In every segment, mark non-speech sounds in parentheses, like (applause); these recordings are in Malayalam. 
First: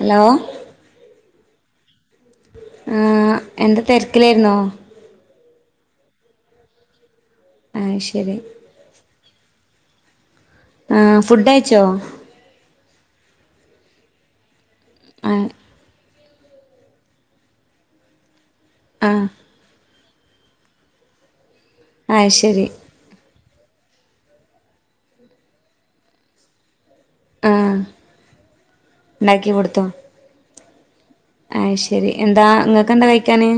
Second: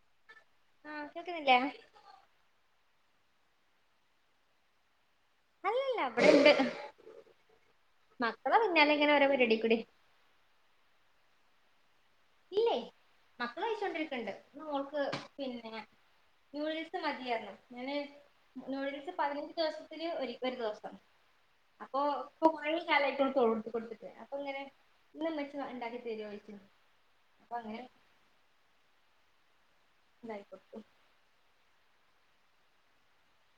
അലോ. ആഹ് കേക്ന്നില്ലേ? ആഹ് എന്താ തെരക്കിലായിര്ന്നോ? അല്ലല്ല. ഇവടെണ്ട്. ആ ശരി മക്കള പിന്നാലെ ഇങ്ങനെ ഓരോ പരിവാടി കൂടി. ആഹ് ഫുഡ്ഡയ്ച്ചോ? ഇല്ലേയ്. മക്കൾ കഴിച്ചൊണ്ടിരിക്ക്ണ്ട്. ഇന്ന് മോൾക്ക് ആ പിന്നെ. നൂഡിൽസ് മതിയർഞ്ഞു ഞാൻ ആ നൂഡിൽസ് പതിനഞ്ച്. ദിവസത്തിൽ ഒരിക്കൊ ഒരു ദിവസം. അപ്പൊ ആ ഇപ്പൊ ശരി മഴ ക്കി കാലായിട്ട് ഓൾക്ക് കൊട്ത്തിട്ട്. അപ്പൊ ങ്ങനെ ഇന്ന് ഇമ്മച്ചി വ ഇണ്ടാക്കി തരാന്നോഴ്ച്ച്ണ്ട്. പ്പ അങ്ങനെ. ണ്ടാക്കി കൊടുത്തു. ണ്ടായി കൊട്ത്തു. അയ് ശരി. എന്താ ങ്ങക്കെന്താ കൈക്കാന്.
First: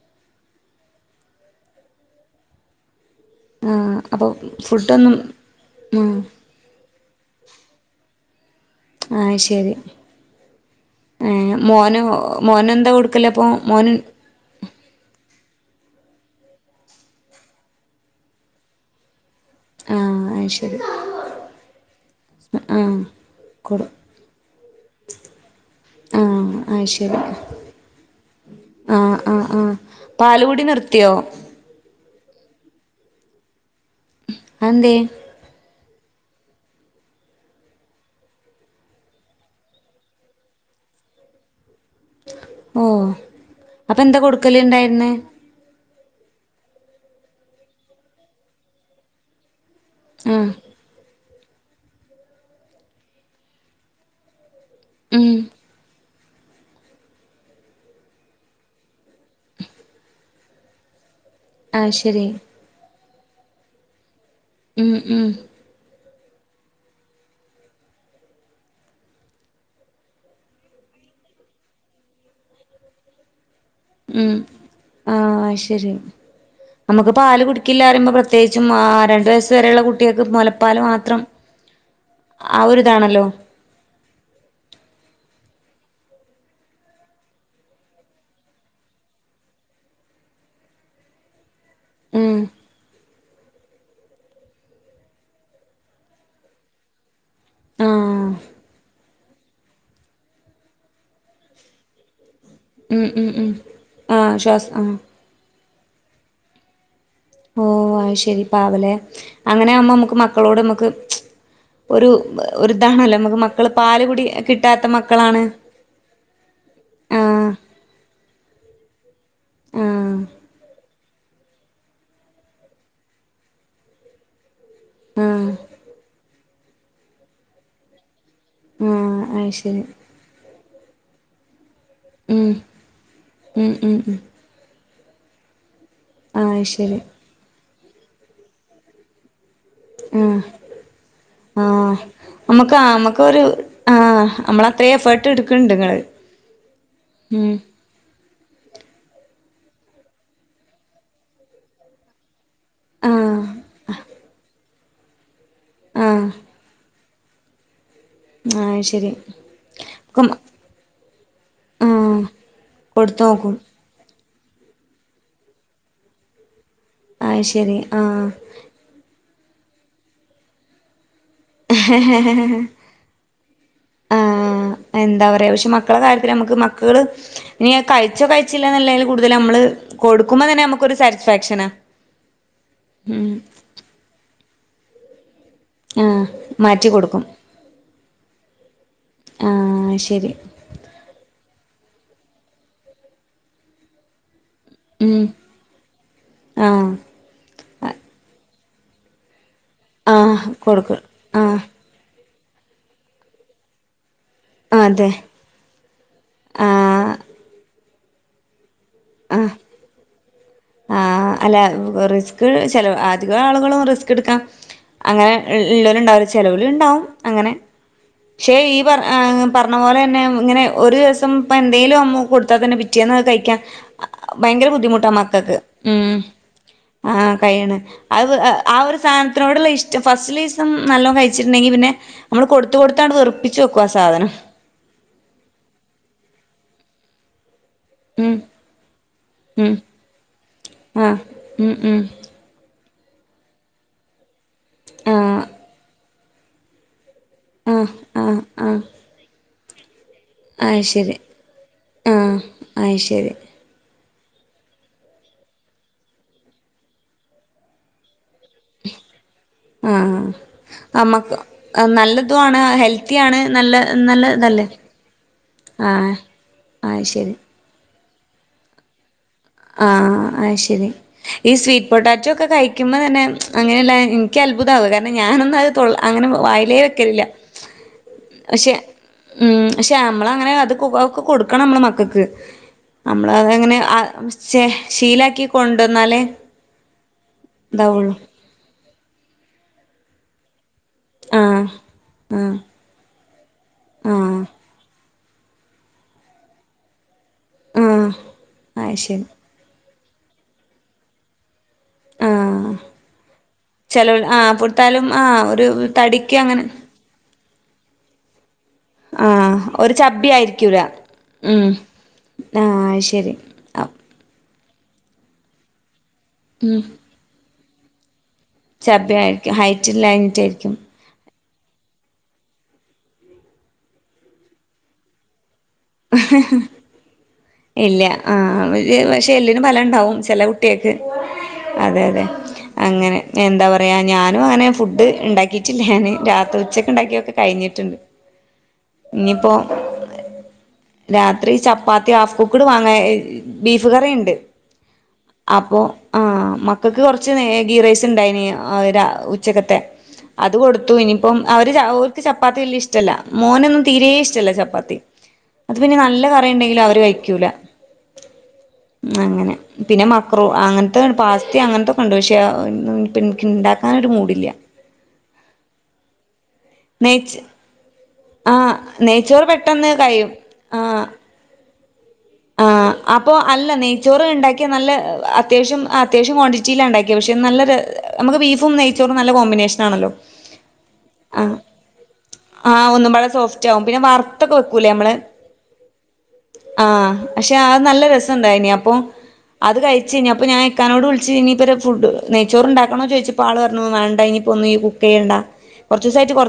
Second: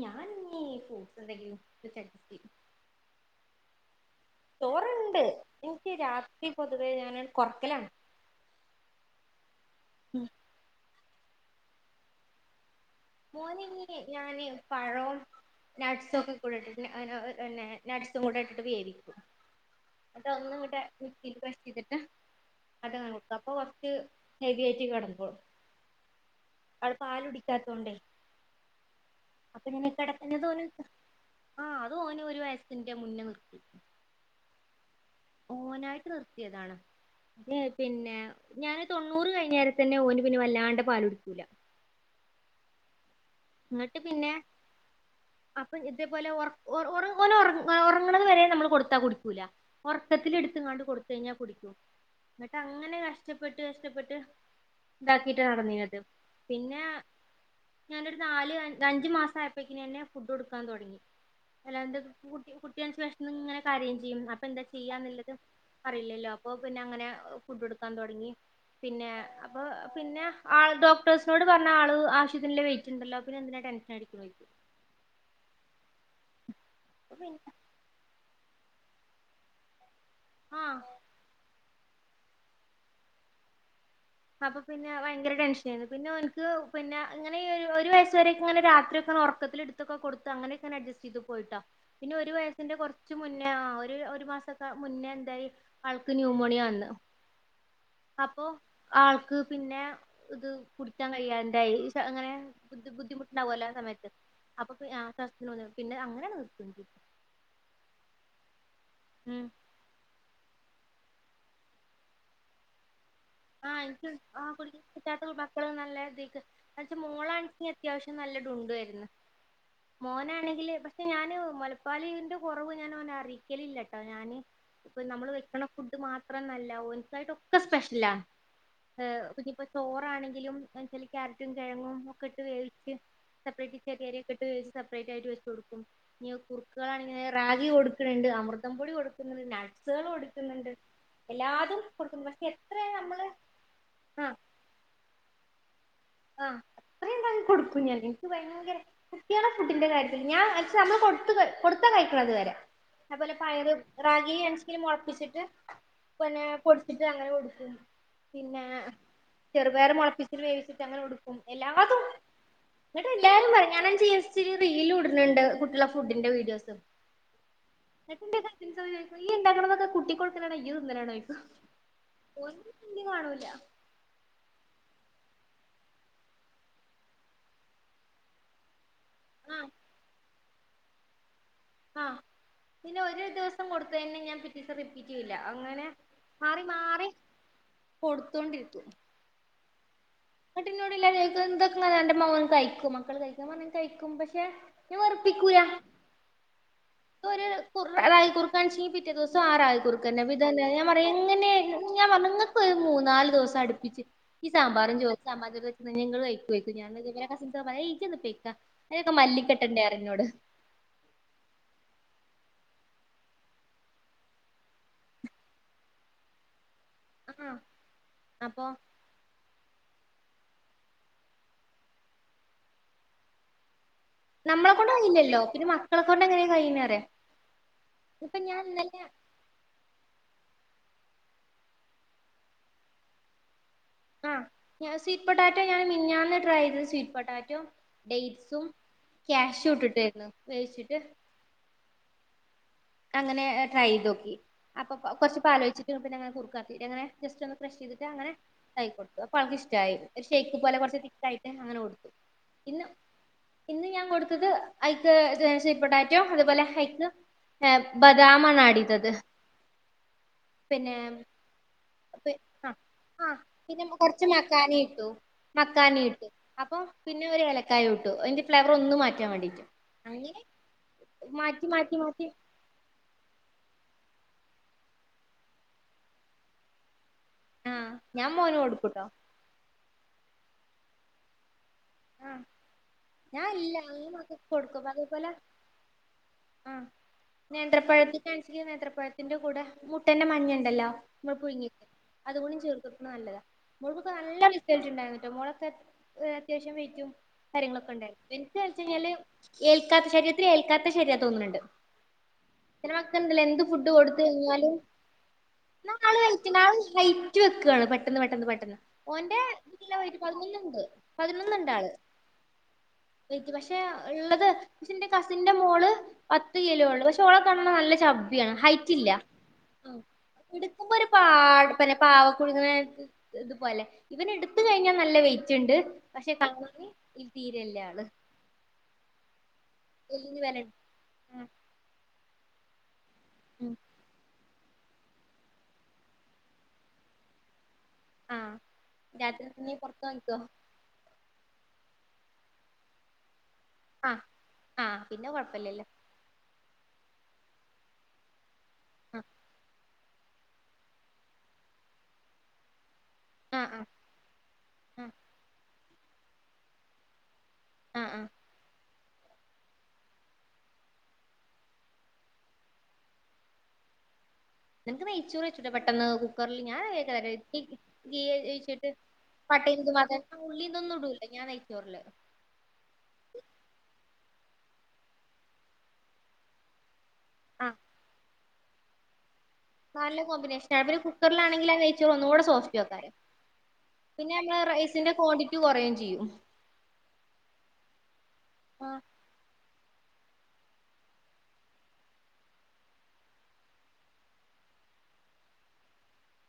ഞാനിഞ്ഞി ഫ്രൂട്സെന്തെങ്കിലും ക്കെ ചട് ആഹ് അപ്പൊ ഫുഡൊന്നും ചോറ്ണ്ട്. ഇനിക്ക് ആ രാത്രി പൊതുവെ ഞാനൺ കൊറക്കലാണ്. ആഹ് ശരി. ഉം ഏഹ് മോനു മോനെന്താ കൊടു മോനിഞ്ഞി ഞാന് പഴോ നട്സൊക്കെ കൂടെട്ടിട്ട് ന്നെ ന നട്സും കൂടെ ഇട്ടിട്ട് വേവിക്കും. ആ ആ ങ്ങാട്ടൊന്ന് ശരി ങ്ങട്ട് മിക്സിൽ ക്രേഷ് ചെയ്തിട്ട് ആ അതങ്ങനെ കൊടുക്ക. അപ്പൊ കൊടു കൊറച്ച് ഹെവി ആയിട്ട് കടന്നോളും ആഹ് ആയ് ശരി. കുടിക്കാത്തോണ്ടേ ആഹ് ആഹ് അപ്പൊ ആഹ് ഇങ്ങനെ കിടക്കുന്നത് ഓന് പാലുകുടി നിർത്തിയോ? ആഹ്. അത് ഓന് ഒരു വയസിന്റെ മുന്ന നിർത്തി. അന്തെയ് ഓനായിട്ട് നിർത്തിയതാണ്. എയ് പിന്നെ ഞാന് തൊണ്ണൂറ് കഴിഞ്ഞേര തന്നെ ഓന് പിന്നെ വല്ലാണ്ട് പാലുടിക്കൂല ഓ എന്നട്ട് അപ്പൊ എന്താ പിന്നെ കൊടുക്കല് ഇണ്ടായിരുന്നെ അപ്പൊ ഇതേപോലെ ഒറ ഒറ ഓനൊരു ഒറങ്ണത് വരെ നമ്മള് കൊടുത്താ കുടിക്കൂല ആ ഒറക്കത്തില്ട്ത്ത്ങ്ങാണ്ട് കൊടുത്തയിഞ്ഞാ കുടിയ്ക്കും. ന്നിട്ട് അങ്ങനെ കഷ്ടപ്പെട്ട് കഷ്ടപ്പെട്ട് ഉം ഇതാക്കിറ്റാ നടന്നീന്നത് പിന്നെ ഞാനൊരു നാല് അഞ്ച് മാസം ആയപ്പോക്കിനന്നെ ഫുഡ് കൊടുക്കാൻ തൊടങ്ങി ആ അല്ലാണ്ട് ശരി കുട്ടിയനച്ചാ ന്ന്ങ്ങനെ കരീം ചിയ്യും അപ്പന്താ ഉം ഉം ചിയ്യാന്ന്ല്ലത് അറില്ലല്ലോ അപ്പൊ പിന്നങ്ങനെ ഫുഡ് കൊട്ക്കാൻ തൊടങ്ങി പിന്നെ അപ്പ പിന്നെ ആൾ ഡോക്ടേഴ്സിനോട് പറഞ്ഞ ആള് ആവശ്യതിന്ള്ള വെയ് റ്റ്ണ്ടല്ലോ പിന്നെന്തിനാ ടെൻ ഉം ആ അയ് ശരി നമ്മക്ക് അപ്പൊ പാല് പിന്നെ കുടി ക്കില്ലറീമ്പ പ്രത്യേകിച്ചുംആ രണ്ടു വയസ്സ് വരെള്ള കുട്ട്യേൾക്ക് ആഹ് മൊലപ്പാല് മാത്രം ആ ഒര് താണല്ലോ അപ്പ പിന്നെ വയങ്കര ടെൻഷനെയ്ന്നു. പിന്നോന്ക് പിന്ന ങ്ങനെ ഈ ഒരു വയസ് വരക്ക ങ്ങനെ രാത്രിയൊക്കെ ഒറക്കത്തില് ഇടു ട്ത്തൊക്ക ക്കൊട്ത്തങ്ങനെകനെ അഡ്ജസ്റ്റീത് പോയിട്ടോ പിന്നൊരു ഉം വയസിന്റെ കൊറ ച്ച് മുന്നേ ആ ഒരു ഒരു മാസക്ക മുന്നേ എന്തായി ആൾക്ക് ന്യൂമോണിയ വന്ന് ആ അപ്പൊ ആൾക്ക് പിന്നെ ഇത് കുടിയ്ക്കാൻ കഴിയാണ്ടായി സ് ങ്ങനെ ബുദ്ധി ഉം ഉം ഉം ബുദ്ധിമുട്ടുണ്ടാവല്ലോ ആ സമയത്ത് അപ്പൊ പി ആ (unintelligible) അങ്ങനെയാണ് നിർത്തത് ഓ അയ് ശരി പാവലെ മ്മ് അങ്ങനെയാകുമ്പോ മ്മക്ക് മക്കളോട് മക്ക് ഒരുഒര്താണല്ലോ മക്ക് ആഹ എനിക്ക് ആ കുിക്കറ്റാത്ത പക്കള നല്ലക്ക് (unintelligible) എന്നച്ച ആ മോളാണെങ്കി അത്യാവശ്യം നല്ല ഡുണ്ടു എര്ന്ന്. ആ മോനാണെങ്കില് പ ശെ ഞാന് മൊലപ്പാലിന്റെ കൊറവ് ഞാനോന റിയിക്കലില്ലട്ടോ ഞാന് ഇപ്പൊ നമ്മള് ആ വെക്കണ ഫുഡ് മാത്രന്നല്ല ഓൻക്കായിട്ടൊക്കെ സ്പെഷ്യല ആ എ ആഹ് അയ് ഞ്ഞിപ്പ ശരി ചോറാണെങ്കിലുംച്ചല് ക്യാരറ്റും കെഴങ്ങും ഒക്കെട്ട് ഉം വേവിച്ച് ഉം സപ്പറേറ്റ് ഉം ഉം ചെറിയരിയൊക്കെട്ട് വേവിച്ച് സപ്പറേറ്റ് ആയിട്ട് വെച്ചോടുക്കും ഇനി ആഹ് ശരി കുറുക്ക്യേളാണെങ്കി റാഗി കൊട്ക്ക്ണ്ണ്ട് അമൃതം പൊടി കൊടുക്കുന്നുണ്ട് നട്ട്സ് സേള് ആഹ് കൊടുക്ക്ന്ന്ണ്ട് എല്ലാതും കൊടുക്കുന്നു പക്ഷെ ഞ്ഞി എത്ര നമ്മൾ ക്ക ഒരു ആ് അമ്മള അത്രേം എഫേർട്ട് ഇട്ക്ക്ണ്ണ്ട് ങ്ങള് ആഹ് അത്രീണ്ടാക്കി കൊടുക്കും ഞാൻ ഇന്ക്ക് ഭയങ്കര കുട്ട്യേളെ ഫുഡിന്റെ കാര്യത്തില് ഞാൻ ന്നച്ച നമ്മള് കൊടുത്ത് കൊടുത്താ കഴിക്കണത് വരെ അതുപോലെ ആഹ് പയര് റാഗിയാണ് ച്ചെലും മുളപ്പിച്ചിട്ട് ആഹ് പിന്നെ പൊടിച്ചിട്ട് അങ്ങനെ കൊട്ക്കും. പിന്നെ ആഹ് ശരി ചെറുപയർ മൊളപ്പിച്ച് വേവിച്ചി ന്ന്ടുകും, എല്ലാതുടുക്കും ആഹ് കൊടുത്ത് ന്ന്ട്ടെല്ലാ രും നോക്കും പറി ഞാൻ ചിൽസില് റീലുട്ണ്ട്. കുട്ട്യാളെ ഫുഡിന്റെ വീഡിയോസൊ അഹ് ശരി, ആഹ് ഇക്ക ചോയ്ക്കും നീ ഇന് ണ്ടാക്ക്‌ണതൊക്കെ, കുട്ടിക്കൊട്ക്കലാണോ ഇയ്യ് തിന്നലാണോയ്ക്കും. ആഹ് എന്താ പറയാ, ക്ഷെ മക്കളെ കാര്യത്തിലമ്മക്ക്‌ മക്കള് ഇനിയഹ് കഴിച്ചോ കഴിച്ചിലേന്നല്ലേലും കൂടുതലമ്മള് ആഹ് കൊടുക്കുമ്പോതന്നെ, മ്മക്കൊരു സാറ്റിസ്ഫാക്ഷനാ. ഹാ, പിന്നെ ഒരു ഉം ദിവസം കൊടുത്ത തന്നെ ഞാൻ പി സം റിപ്പീറ്റെയ്യൂല അങ്ങനെ ആഹ് മാറി മാറ്റി മാറി കൊടുക്കും കൊടുത്തോണ്ടിരിക്കും. ആഹ് ശരി വീട്ടിനുള്ളില്എല്ലാരും ചോയിക്കും ഇതെന്താങ്ങനെ, അന്റെ മൊഖം കഴിക്കൊ മക്കള് കയിക്കൊ? (unintelligible) ഞാമ്പഞ്ഞു കഴിക്കും പക്ഷെ! ന് ഉം വെർപ്പിക്കൂല. ആഹ് തൊര് കുറ് റായിക്കുർക്കാണെങ്കി, പിറ്റേത്തേസം ആ റായികുർക്കെ ന്നെ, ആഹ് ഇതെന്നെ ഞാൻ കൊടുക്കും പറയാ എങ്ങനെ ആഹ് ഞാ പറഞ്ഞു, ങ്ങക്കീ മൂന്നാല് ദിവസം അടുപ്പിച്ച് ഈ സാമ്പാറും ചോ അതെ സാമ്പാദൊക്കൊയ്ച്ചെന്നാ ങ്ങള് കൈക്കോ ഞാന് ആഹ് (unintelligible) അയ് ജൊന്ന് പൊയ്ക്കാ. അയ്നൊക്കെ മല്ലിക്കെട്ടണ്ടേറിം ന്നോട് ആഹ, അല്ല റിസ്ക് ചെലോ അധിക ആളുകളും റിസ്ക്ക്‌ട്ക്കാ അങ്ങനെ ഉള്ളൊല്ണ്ടാവൂല. ചെലോല്ണ്ടാവും അങ്ങനെ ആഹ് ക്ഷെ അപ്പൊ ഈ വർ ആഹ്, പറഞ്ഞ പോലെന്നെ ഇങ്ങനെ ഒരുസം ഇപ്പ എന്തേലും അമ്മു കൊടുത്താതന്നെ പിറ്റേന്നകഴിക്കൻ നമ്മളെ കൊണ്ട് കയ്യില്ലല്ലോ പിന്നെ മക്കളെ ഉം കൊണ്ടെങ്ങനെ കയ്യ്ണറിയ ഇപ്പൊ ഞാൻ ഇന്നലെ - ണത്തോടുള്ള ഇഷ്ടം, ഫസ്റ്റ്ലേസം നല്ലോ കഴിച്ചിട്ട് ണ്ടെങ്കി പിന്നെ, മ്മള് കൊടുത്ത്കൊടുത്താണ്ട് വെറു ചോക്കു ആ സാധനം. ഞാ സ്വീറ്റ് പൊട്ടാറ്റോ, ഞാൻ മിഞ്ഞാന്ന് ട്രൈയെയ്തത് സ്വീറ്റ്പൊട്ടാറ്റോ. ഉം ഡേറ്റ്സും ഉം ക്യാഷും ട്ട്ട്ടെയ്നു വേവിച്ചിട്ട്. ആഹ് ഉം ഉം അങ്ങനെ ട്രൈയെയ്തോക്കി. അപ്പൊ കൊച്ച് ആഹ് പാലോയ്ച്ചിട്ട് പിന്നങ്ങനെ കുറ്ക്കാക്കി എങ്ങനെ, ജസ്റ്റൊന്ന് ആഹ് ക്രഷെയ്തിട്ട് അങ്ങനെ ആഹ് ആഹ് താക്കി കൊടുത്തു. അപ്പോ ആൾക്കിഷ്ട്ടായി. ഒരു ഷേക്ക് പോലെ അത് കൊറച്ച് ശരി തിക്കായിട്ട് അങ്ങനെ കൊടുത്തു ആഹ് പിന്ന അത് ശരി ഇന്ന് ഞാൻ കൊടുത്തത് അയ്ക്ക് സ്വീറ്റ്പൊട്ടാറ്റൊ, അതുപോലെ ഹൈക്ക്- ഹെ ബദാമാണടീത്തത്. ആഹ് അമ്മക്ക് പി നല്ലതുആണ് ആ ആ ഹെൽത്തിയാണ് നല്ല നല്ലതല്ലേ! മക്കാനിട്ടു, അപ്പൊ പിന്നെ ഒരു ഏലക്കായിട്ടു, അയ്ന്റെ ഫ്ലേവർ ഒന്നും മാ ആഹ് അഹ് ശെരി, ഈ മാറ്റി സ്വീറ്റ് മാറ്റി മാറ്റി പൊട്ടാറ്റൊക്കെ കഴി ക്കുന്നന്നെ അങ്ങനെയ്ള്ള ഇൻക്കത്ഭുതാവ. കാരണം ഞാനൊന്നഹ് അങ്ങനെ വായിലേ വെക്കലില്ല. ആഹ്, ഞാൻ മോന് പക്ഷെ കൊടുക്കൂട്ടോ! ഉം ക്ഷെ അമ്മളങ്ങനെ അത്ക്കൊ അതൊക്കെ കൊടുക്കണമ്മള് മ കക്ക് ആ അമ്മളഹ് എങ്ങനെ? അഹ് കൊടുക്കുമ്പതേ പോലെ ആ ഇതാവുള്ളൂ നേന്ത്രപ്പഴത്തിന്റെ ൻസിലീ നേത്രപഴത്തിന്റെ കൂടെ മുട്ടന്റെ മഞ്ഞണ്ടല്ലോ! മ്മള് ആഹ് പുഴുങ്ങിട്ട് ആഹ് അതുംകൂടി ചേർത്തൊട്ക്ക്‌ണ് നല്ലതാ! മോൾ ക്കൊക്കെ ആഹ് നല്ല റ്റാട്ടുണ്ടായിരുന്ന്ട്ടോ, മോളൊക്കെ ഏ അത്യാവശ്യം വെയ്റ്റും കാര്യങ്ങളൊക്കെ ആഹ് ണ്ടായിരുന്നു. അയ് വെയ്റ്റെയ്ച്ചഴിഞ്ഞാല്- ശരി ഏൽക്കാത്ത, ശരീരത്തിലേൽക്കാത്ത ശരിരാ തോന്ന്ണ്ട്. ആഹ് പിന്നെ മക്കണ്ടല്ലോ എന്ത് ഫുഡ് കൊടുത്ത് ചെലോൽ ആഹ് കഴിഞ്ഞാലും കൊടുത്താലും ആഹ് ഒരു (unintelligible) തടിക്ക് അങ്ങനെ റ്റ് വെക്കാണ് പെട്ടന്ന് പെട്ടന്ന് പെട്ടെന്ന് ഓന്റെ ആഹ് ഒരു (unintelligible) ചബ്ബി ആയിരിക്കൂല ഉം ന്ന്ന്ന്ണ്ടാള്. ആഹ് അയ് ശരി വെയ്റ്റ് പക്ഷെ ള്ളത് ക്ഷെ ന്റെ കസിന്റെ മോള്- പത്ത് ഉം കിലോള്ളൂ, പക്ഷെ ഓളെ കാണ നല്ല ചബ്ബിയാണ്. ഹൈറ്റ്ല്ല ചബ്ബി ആയിരിക്കും ഹൈറ്റ് ഇല്ലാഞ്ഞിട്ടായിരിക്കും ഇട്ക്കുമ്പൊര് - പാഴ്പ്പെന്നെ പാവക്കുഴുനെ ഇതുപോലെ ഇവന്ട്ത്ത് കഴിഞ്ഞാ നല്ല വെയിറ്റ്ണ്ട്. ഇല്ല ആഹ് ക്ഷെ എല്ല്ന് ബലണ്ടാവും എല്ലിന് ചെല വെല കുട്ടി ജ് അതെതെ അങ്ങനെ എന്താ പറയാ ഞാ ന്ന് തൊനേം ഫുഡ് ഇണ്ടാക്കി വെച്ചില്ലാന് രാത്രി ഉച്ചക്കിണ്ടാക്കിയക്കെ കഴിഞ്ഞിട്ടുണ്ട് ആഹ രാത്രി ഇനിയിപ്പോ ക്കിനി പുറത്ത്ന്ന് വാങ്ങിക്കോ രാത്രി ചപ്പാത്തി ഹാഫ് കുക്കറ് വാങ്ങ ബീഫ് ആ കറിയുണ്ട് ആ പിന്നെ അപ്പോ കൊഴപ്പല്ലല്ലോ ആഹ മക്കൾക്ക് കൊറച്ച് മാഗ്ഗിറൈസ് ഉണ്ടായിന് ആ ഉച്ചക്കത്തെ അത് കൊടുത്തു ഇനിയിപ്പം അവര് അവർക്ക് ചപ്പാത്തി വലിയ ഇഷ്ടല്ല ആ ആ മോനൊന്നും തീരെ ഇഷ്ടല്ല ചപ്പാത്തി ആഹ് അത് പിന്നെ നല്ല കറിയുണ്ടെങ്കിലും അവര് കഴിക്കൂല ആ ആഹ് അങ്ങനെ പിന്നെ മക്രൂ അങ്ങനത്തെ പാസ്ത അങ്ങനത്തൊക്കെ ഉണ്ട് പക്ഷേ എനക്ക് ഇണ്ടാക്ക അങ്ങനൊ ഒരു മൂഡില്ല നിനക്ക് നെയ്ചോറുവെച്ചൂടെ പെട്ടെന്ന് കുക്കറിൽ നെയ്ച് ഞാനൻക്ക ഗീ ആഹ് ജിച്ചിട്ട് നെയ്ച്ചോറ് പെട്ടെന്ന് പട്ടേൽതു മാത കഴിയും ആ ഉള്ളീതൊന്നും ആഹ് ഇടൂലേ ഞാൻ നയിച്ചോറില് ആ അപ്പൊ അല്ല നെയ്ച്ചോറ് ഉണ്ടാക്കിയ നല്ല അത്യാവശ്യം അത്യാവ്യം ക്വാണ്ടിറ്റി ഉണ്ടാക്കിയ പക്ഷെ നല്ലര ആഹ് നമുക്ക് ബീഫും നെയ്ച്ചോറും നല്ല കോമ്പിനേഷൻ നല്ല കോമ്പിനേഷ ആ അവ ഒരു കുക്കറിലാെങ്കിൽ അ നെയ്‌ച്ചോറ് ഒന്ന് കൂടെ സോഫ്റ്റ് ആ വെക്കാലോ ഒന്നുംകുടെ സോഫ്റ്റ് ആകും പി പിന്നെ നമ്മള് റൈസിന്റെ ക്വാണ്ടിറ്റി കുറയുകയും ചെയ്യും ആഹ് പക്ഷെ ആ നല്ല രസുണ്ടായിനി അപ്പൊ ആഹ് അത് കഴിച്ച ക ഇനി അപ്പ ഞാൻ ഇക്കാനോട് വിളിച്ചച്ച് ഇനി ഇം ഫുഡ് നെയ്ച്ചോറ് ഉണ്ടാക്കണോ ചോദിച്ചപ്പോൾ വരു വേണ്ട ഇനിയിപ്പോ ഒന്ന് ഈ കു ചെയ്യണ്ട കുറച്ച് ദിവസമായിട്ട് കൊ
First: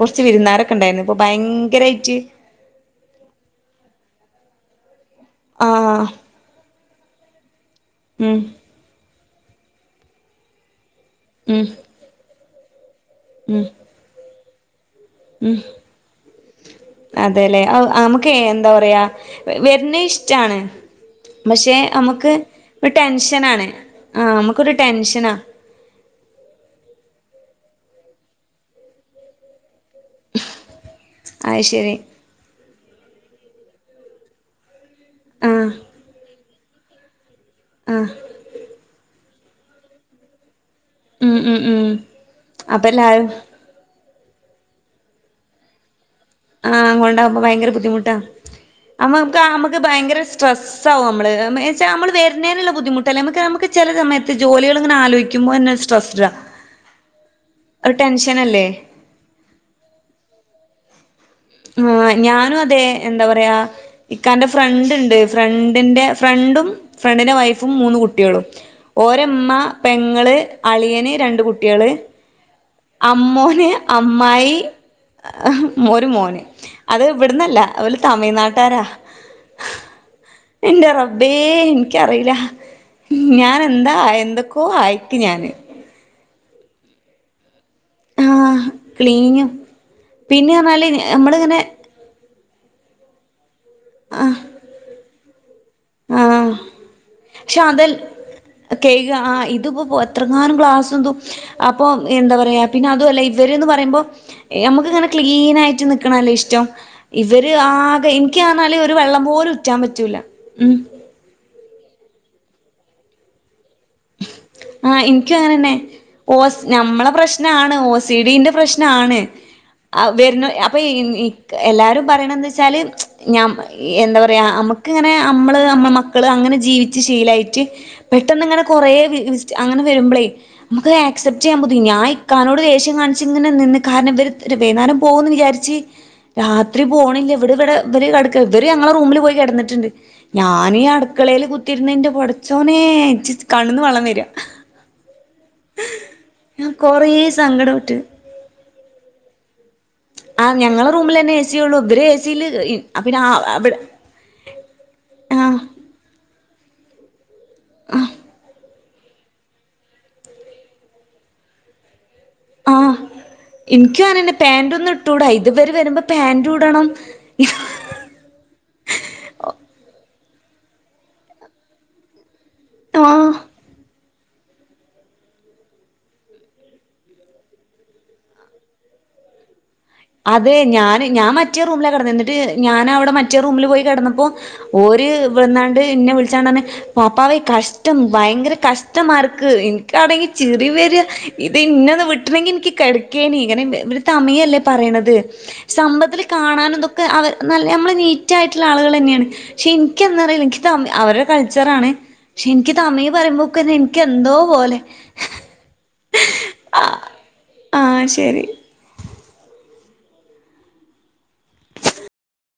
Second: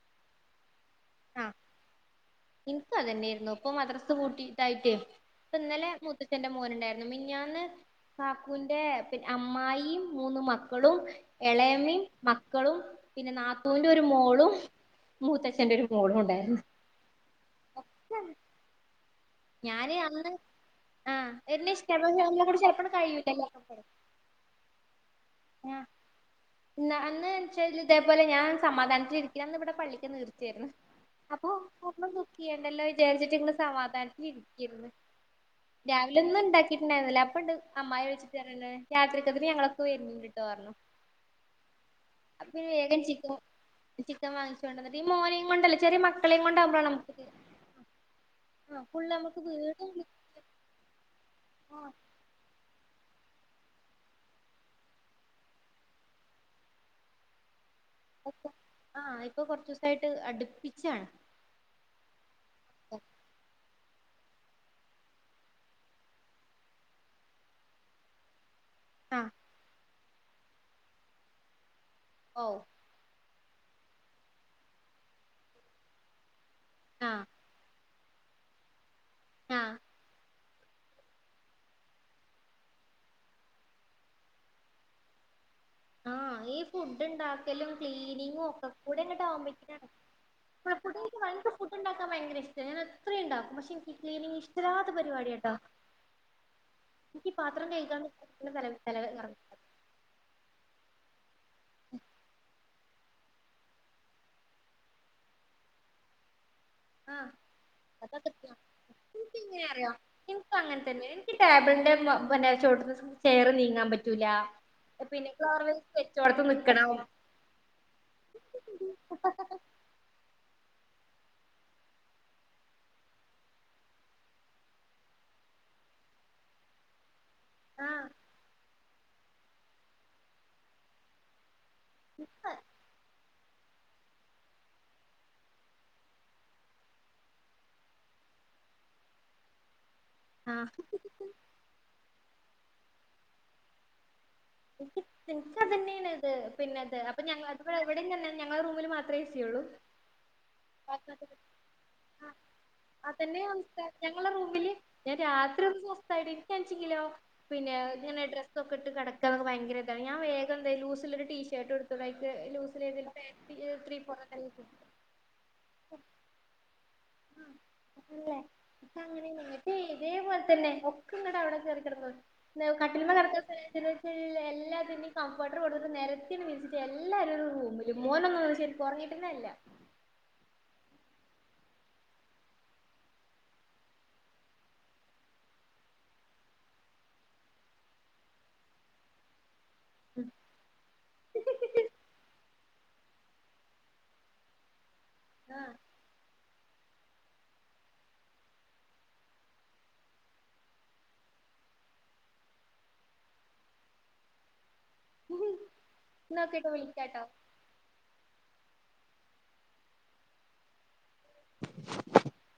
കുറച്ച് വിരുന്നാരൊക്കെ ഉണ്ടായിരുന്നു ഇപ്പൊ ഭയങ്കരയിട്ട് എനിക്ക അതനെയായിരുന്നു ഇപ്പൊ മദ്ര പൂട്ടിട്ടായിട്ടേ ഇപ്പ ആ ഇന്നലെ മുത്ത എന്റെ മോനുണ്ടായിരുന്നു ഉം മിനിഞാന്ന്കാക്കൂൻ പിന്നെ അമ്മായിയും മൂന്ന് മക്കളും ഉം എളയമയും മക്കളും പിന്നെ ഉം നാത്തുന്റെ ഒരു മോളും മൂത്തച്ഛന്റെറെ ഒരു മോളും ഉണ്ടായിരുന്നു അതെല്ലെ നമുക്ക് എന്താ പറയാ ഞാന് വരുന്ന അന്ന് ഇഷ്ടാണ് ആഹ് എന്നെ പക്ഷെ ഇഷ്ടപ്പെെ നമുക്ക് കൂടി ചിലപ്പോഴ ഒരു കഴിയൂല്ലല്ലോ ടെൻഷനാണ് ആഹ് നമുക്കൊരു ടെൻഷനാ ആ അന്ന്ച്ച ഇതേപോലെ ഞാൻ സമാധാനത്തിലിരിക്കന്ന് ഇവിടെ പള്ളി നേർച്ചയായിരുന്നു അപ്പൊ അത് ശരി ചെയ്യണ്ടല്ലോ വിചാരിച്ചിട്ട് ഇങ്ങ സമാധാനത്തി ഇരിക്കിന്ന് ആഹ് രാവിലെ ഒന്ന് ഉണ്ടാക്കി കിട്ടായിരുന്നില്ല അപ്പൊ ഉണ്ട് അമ്മായി ആഹ് വിളിച്ചിട്ട റഞ്ഞു രാത്രിക്കതിന് ഞങ്ങളൊക്കെ വര്ണ്ട്ട്ടോ പറഞ്ഞു ഉം ഉം ഉം അപ്പൊ പിന്നെ വേഗം ചിക്കൻ ചിക്കൻ വാങ്ങിച്ചു കൊണ്ടന്നട്ട ഈ മോനേം കൊണ്ടല്ലേ ചെറിയ മക്ക ആഹഅങ്ങോണ്ടാകുമ്പ ഭയങ്കര ബുദ്ധിമുട്ടാ ആഹ് ഫുള്ള് അക്ക് നമുക്ക് വീട് ഭയങ്കര സ്ട്രെസ് ആകും നമ്മള് എന്നുവെച്ചാ നമ്മൾ വരുന്നതിനുള്ള ബുദ്ധിമുട്ട് അമ്മക്ക് നമുക്ക് ചെലസമയത്ത് ജോലികളിങ്ങനെ ആലോയ്ക്കുമ്പോ തന്നെ സ്ട്രെസ്ഡാ ഒരു ടെൻഷനല്ലേ ആ ഇപ്പൊ കുറച്ച ദിവസയിട്ട് അടുപ്പിച്ചാണ് ആഹാ ഞാനും അതെ എന്താ പറയാ ഇക്കാന്റെ ഫ്രണ്ട് ഉണ്ട് ഫ്രണ്ടിന്റെ ഫ്രണ്ടും ഫ്രണ്ടിന്റെ വൈഫും മൂന്ന് കുട്ടിയളും ആഹ് ഓരമ്മ പെങ്ങൾ അളിയന് രണ്ട് കുട്ടികള് ഔ അമ്മോന് അമ്മായി ഒരു മോന് അത് ആഹ് ഇവിടന്നല്ല ഓല് തമിഴ്നാട്ടാരാ ആഹ് ന്റെ റബ്ബേ എനിക്കറിയില ഞാൻ എന്താ എന്തൊക്കോ ആയിക്ക ഞാന് ആഹ് ഈ ഫുഡ് ണ്ടാക്കലും, ക്ലീനിങ്ങും ഒക്കെ ആഹ് കൂടെ ങ്ങെട്ടാവ്മ്പ ക്ലീനിങ്ങും ഴേക്ക് ഞാൻ പിന്നെ പറഞ്ഞാല് (unintelligible) വൈകിട്ടത്തെ നമ്മളിങ്ങനെ ഫുഡ് ണ്ടാക്കാൻ ഭയങ്കര ഇഷ് ഞാനെ എത്രയും ണ്ടാക്കും. പക്ഷെ ഇൻക്ക് ക്ലീനിങ് ഇഷ്ടല്ലാത്ത പരിപാടിയാട്ടൊ. ആഹ് ഇൻക്ക് ഇ പാത്രം കഴ്‌കാന്ന് തലവേ തലവേദ കറങ്ങും. ഇത്പ്പൊ പൊ എത്രങ്ങാനും ക്ലാസും തും. അപ്പൊ എന്താ പറയാ പിന്നെ അതുവല്ല ഇവര്ന്ന് പറയുമ്പം ഏഹ് അമുക്ക് ങ്ങനെ ക്ലീനായിട്ട് നിക്ക്ണല്ലെ ഇഷ്ടം. ആഹ് ഇവര് ആകെ അതൊക്കെ ഇൻക്യാന്നാല് ഒരു വെള്ളം പോലും ഉറ്റാം പറ്റൂല. ൻക്കും ഉം അങ്ങൻതന്നെ. എനിക്ക് ടേബ്ൾന്റെ മൊ പിന്നെ ചോട്ട്ന്ന് ചെയറ് നീങ്ങാം പറ്റൂലാ. ആഹ് ഇൻക്കും അങ്ങനെന്നെ. ഓസ് ഞമ്മളെ പ്രശ്നാണ്. ഓസിഡിന്റെ പ്രശ്നാണ്. ആ വെര്നൊ അപ്പൊ ഇൻ ഇക്ക് എല്ലാരും പറയണെന്നെച്ചാല് ഞാമ് എന്താ പറയാ അമ്മ ക്ക് ങ്ങനെ അമ്മള് അമ്മളെ മക്കള് അങ്ങനെ ജീവിച്ച് ശീലായി. റ്റ്. ആഹ് പെട്ടന്ന്ങ്ങനെ കൊറേ വി വിസ്റ്റ് അങ്ങനെ വരുമ്പളെ അമക്ക് ഏ ക്സെപ്റ്റെയ്യാ പുതി ഞാ ഇക്കനോട് ദേശ്യം കാൺച്ച് ങ്ങനെ നിന്ന് കാരണം വെര് ത്തെര് വൈന്നേരം പോവൂന്ന് വിചാരിച്ച് രാത്രി പോണില്ല വ്ടെ വെടെ വെര് കെടക്കാ. വെര് ഞങ്ങളെ റൂമില് പോയി കെടന്ന്ട്ട് ണ്ട്. ആഹ് ഞന് ഈ അട്ക്കളേല് കുത്തി ര്ന്ന്ന്റെ പട്ച്ചോനേ ഇൻച്ച് കണ്ണ്ന്ന് വള്ളം വെരാ. ഇൻക്കി ഇൻക്ക് അതെന്നേണ്ത്. പിന്നെത്തെ കൊറേ അപ്പൊ ഞങ്ങ സങ്കടപ്പെട്ട് വ്ടെ ങ്ങെന്നെ. ഞങ്ങളെ റൂമില് മാത്രേ ഏ സി യൊള്ളു. ആഹ് ഞങ്ങളെ റൂമിലെന്നെ ഏ സി യൊള്ളു. വെര് ഏ സീല് ഇ അപ്പ പിന്നെ ആ അതന്നെ വ്ടെ സംസ്കാരം ഞങ്ങളെ റൂമില് ഞാ രാത്രി ഒന്ന് സ്വസ്ത്തായിട്ട് ഇൻക്യാണിച്ചങ്കിലൊ പിന്നെ ങ്ങനെ ഡ്രസ് ക്കെട്ട് കെടക്കാന്നൊക്കെ ഭയങ്കര തണ്. ഞാ വേഗം ന്തെയ്യും ലൂസ് ള്ളൊര് ടിഷേർട്ട് ആഹ്. ത്രീ ഇൻക്കും ആനന്നെ. ഫോർത്തൊക്കെ ആയിരിക്കും പാന്റ് ഒന്നും ഇട്ടൂടാ. ഇത് വെര് വരുമ്പൊ പാന്റു ഇടണം. ഇ ല്ലെ. അപ്പ അങ്ങനെ ന്നട്ടേ ഇതേപോൽ തന്നെ. ഒക്കെ ങ്ങട അ വ്ടെ കേർ കെടന്നൊ കട്ടിൽമെ ആഹ് കെടക്കാൻ സ്ഥലല്ലാഞ്ഞിട്ട് (inaudible) ല്ലാത്തിന്റിം കംഫർട്ടർ കൊട്ന്ന്ട്ട് നെരത്തിന് വിരിച്ചിറ്റ് എല്ലാരും ഒര് റൂമിലും. മോനൊന്നും ശെരിക്കു ഒർങ്ങിട്ടനല്ല. അതെ ഞാന് ഞാൻ മറ്റേ റൂമ് ലാ കെടന്നെ. എന്നിട്ട് ഞാനവ്ടെ മറ്റേ റൂമില് പോയി കെടന്നപ്പൊ ഓര് വെന്നാണ്ട് ഇന്നെ വിൾച്ചാ ണ്ടർഞ്ഞ് പാപ്പാവെ കഷ്ടം ഭയങ്കര കഷ്ടമാർക്ക് ഇ ൻക്കണെങ്കി ചിറിവെരാ. ഇത് ഇന്നൊന്ന് വിട്ട്ണെങ്കി ഇൻക്ക് കെടക്കേനി. ങ്ങനെ വെര് തമിഴല്ലെ പറയിണത്. ആഹ് സ്തഭത്തില് കാണാനുംതൊക്കെ അവ നല്ല അമ്മള് നീറ്റായിട്ട്ള്ള ആള്കളെന്നേണ്. പക്ഷെ ഇൻക്ക് എന്നാറിയില ഇൻക്ക് തമി അവര് കൾച്ചറാണ്. പക്ഷെ ഇൻക്ക് തമിഴ് പറയുമ്പൊക്കെ ന്നെ ഇൻക്ക് എന്തോ പോലെ. ന്നാ ഓക്കെട്ടൊ ആഹ് വിളിക്യാ ട്ടൊ. ആഹ്. ശരി (inaudible)